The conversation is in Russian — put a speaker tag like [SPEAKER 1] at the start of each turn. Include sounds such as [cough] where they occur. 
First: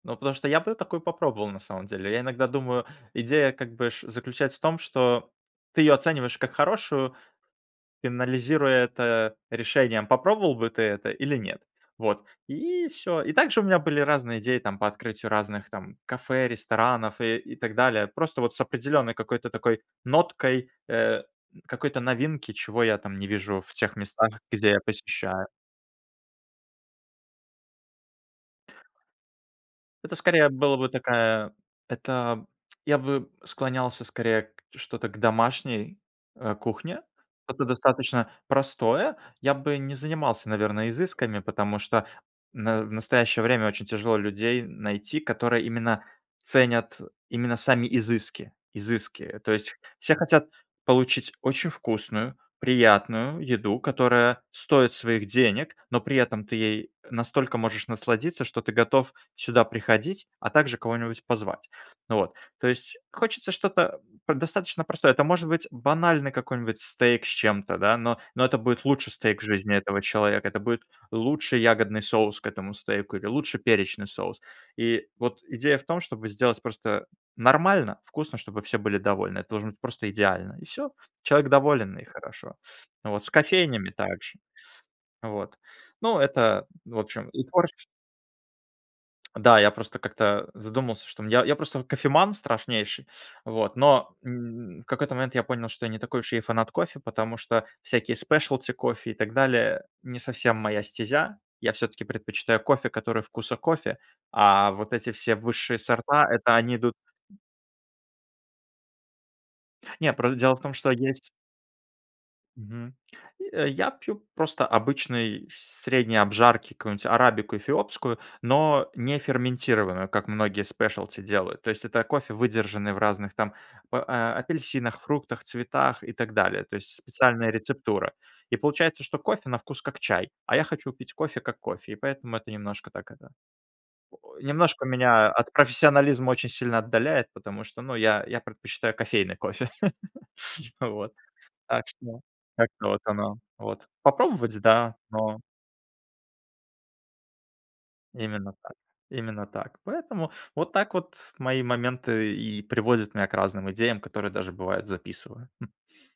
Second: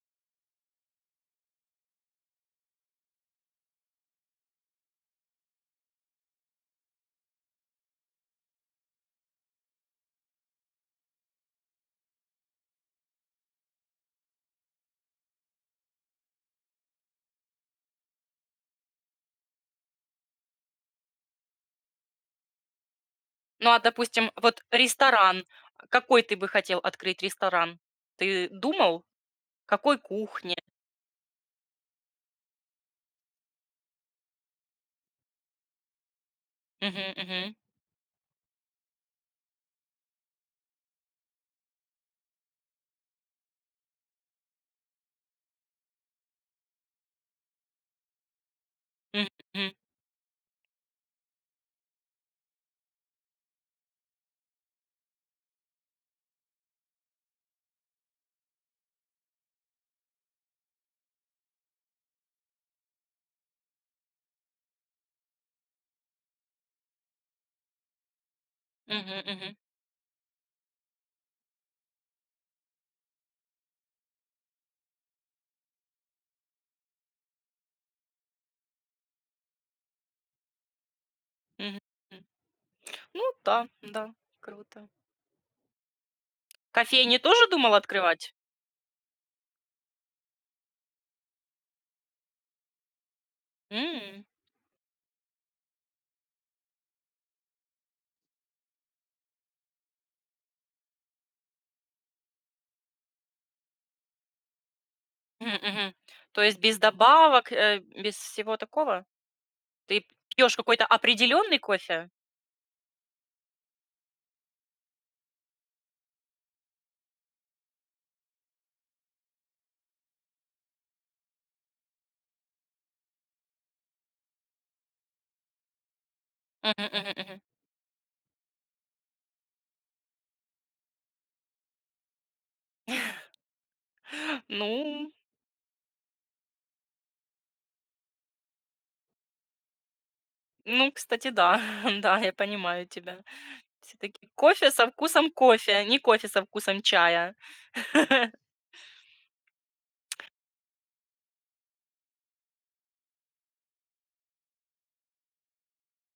[SPEAKER 1] Ну, потому что я бы такую попробовал на самом деле. Я иногда думаю, идея как бы ш заключается в том, что ты её оцениваешь как хорошую, анализируя это решением, попробовал бы ты это или нет? Вот и всё. И также у меня были разные идеи там по открытию разных там кафе, ресторанов и и так далее. Просто вот с определенной какой-то такой ноткой, э, какой-то новинки, чего я там не вижу
[SPEAKER 2] Ну,
[SPEAKER 1] в
[SPEAKER 2] а,
[SPEAKER 1] тех местах,
[SPEAKER 2] допустим, вот
[SPEAKER 1] где я
[SPEAKER 2] ресторан.
[SPEAKER 1] посещаю.
[SPEAKER 2] Какой ты бы хотел открыть ресторан? Ты думал? Какой
[SPEAKER 1] Это скорее, а,
[SPEAKER 2] кухне?
[SPEAKER 1] была бы такая. Это я бы склонялся скорее к что-то к домашней, э, кухне.
[SPEAKER 2] Мгм, мгм.
[SPEAKER 1] Это достаточно простое. Я бы не занимался, наверное, изысками, потому что в на в настоящее время очень тяжело людей найти, которые именно ценят именно сами изыски
[SPEAKER 2] М,
[SPEAKER 1] изыски. То
[SPEAKER 2] м.
[SPEAKER 1] есть все хотят получить очень вкусную, приятную еду, которая стоит своих денег, но при этом ты ей настолько можешь насладиться, что ты готов сюда приходить, а также кого-нибудь позвать. Ну вот, то есть хочется что-то п достаточно простое. Это может быть банальный какой-нибудь стейк с чем-то, да, но но это будет лучший
[SPEAKER 2] Мгм,
[SPEAKER 1] стейк в
[SPEAKER 2] мгм.
[SPEAKER 1] жизни этого человека. Это будет лучший ягодный соус к этому стейку или лучший перечный соус. И вот идея в том, чтобы сделать просто нормально, вкусно, чтобы все были довольны. Это должен быть просто идеально, и всё. Человек
[SPEAKER 2] Мгм,
[SPEAKER 1] доволен, и
[SPEAKER 2] м.
[SPEAKER 1] хорошо. Вот с
[SPEAKER 2] Ну да,
[SPEAKER 1] кофейнями
[SPEAKER 2] да,
[SPEAKER 1] так же.
[SPEAKER 2] круто.
[SPEAKER 1] Вот, ну, это, в
[SPEAKER 2] Кофейни
[SPEAKER 1] общем, и
[SPEAKER 2] тоже
[SPEAKER 1] творч
[SPEAKER 2] думал открывать?
[SPEAKER 1] Да, я просто как-то задумался, что, м, я я просто вот кофеман страшнейший. Вот, но,
[SPEAKER 2] М.
[SPEAKER 1] м, в какой-то момент я понял, что я не такой уж и фанат кофе. Потому что всякие specialty кофе и так далее- не совсем моя стезя. Я всё-таки предпочитаю кофе, который вкуса кофе, а вот эти все
[SPEAKER 2] М,
[SPEAKER 1] высшие
[SPEAKER 2] мгм.
[SPEAKER 1] сорта-
[SPEAKER 2] То
[SPEAKER 1] это
[SPEAKER 2] есть
[SPEAKER 1] они
[SPEAKER 2] без
[SPEAKER 1] идут
[SPEAKER 2] добавок, э, без всего такого? Ты
[SPEAKER 1] Нет, просто дело
[SPEAKER 2] пьёшь
[SPEAKER 1] в том,
[SPEAKER 2] какой-то
[SPEAKER 1] что есть
[SPEAKER 2] определённый кофе?
[SPEAKER 1] Мгм. Э, я пью просто обычной средней обжарки какую-нибудь арабику эфиопскую, но не ферментированную, как многие specialty делают. То есть это кофе, выдержанный в разных там п а апельсинах, фруктах, цветах и так далее.
[SPEAKER 2] Мгм,
[SPEAKER 1] То есть
[SPEAKER 2] мгм, мгм.
[SPEAKER 1] специальная рецептура. И получается, что кофе на вкус как чай, а я хочу пить кофе как кофе. И поэтому это немножко так это,
[SPEAKER 2] [chuckles]
[SPEAKER 1] о, немножко
[SPEAKER 2] Ну
[SPEAKER 1] меня от профессионализма очень сильно отдаляет. Потому что, ну, я я предпочитаю кофейный кофе. [chuckles] А,
[SPEAKER 2] Ну,
[SPEAKER 1] вот.
[SPEAKER 2] кстати, да.
[SPEAKER 1] Так
[SPEAKER 2] [chuckles] Да,
[SPEAKER 1] что
[SPEAKER 2] я понимаю
[SPEAKER 1] как-то вот
[SPEAKER 2] тебя.
[SPEAKER 1] оно вот.
[SPEAKER 2] Всё-таки
[SPEAKER 1] Попробовать-
[SPEAKER 2] кофе со
[SPEAKER 1] да,
[SPEAKER 2] вкусом
[SPEAKER 1] но
[SPEAKER 2] кофе, не кофе со вкусом чая. [laughs]
[SPEAKER 1] Именно так. Именно так. Поэтому вот так вот мои моменты и приводят меня к разным идеям, которые даже, бывает, записываю, м.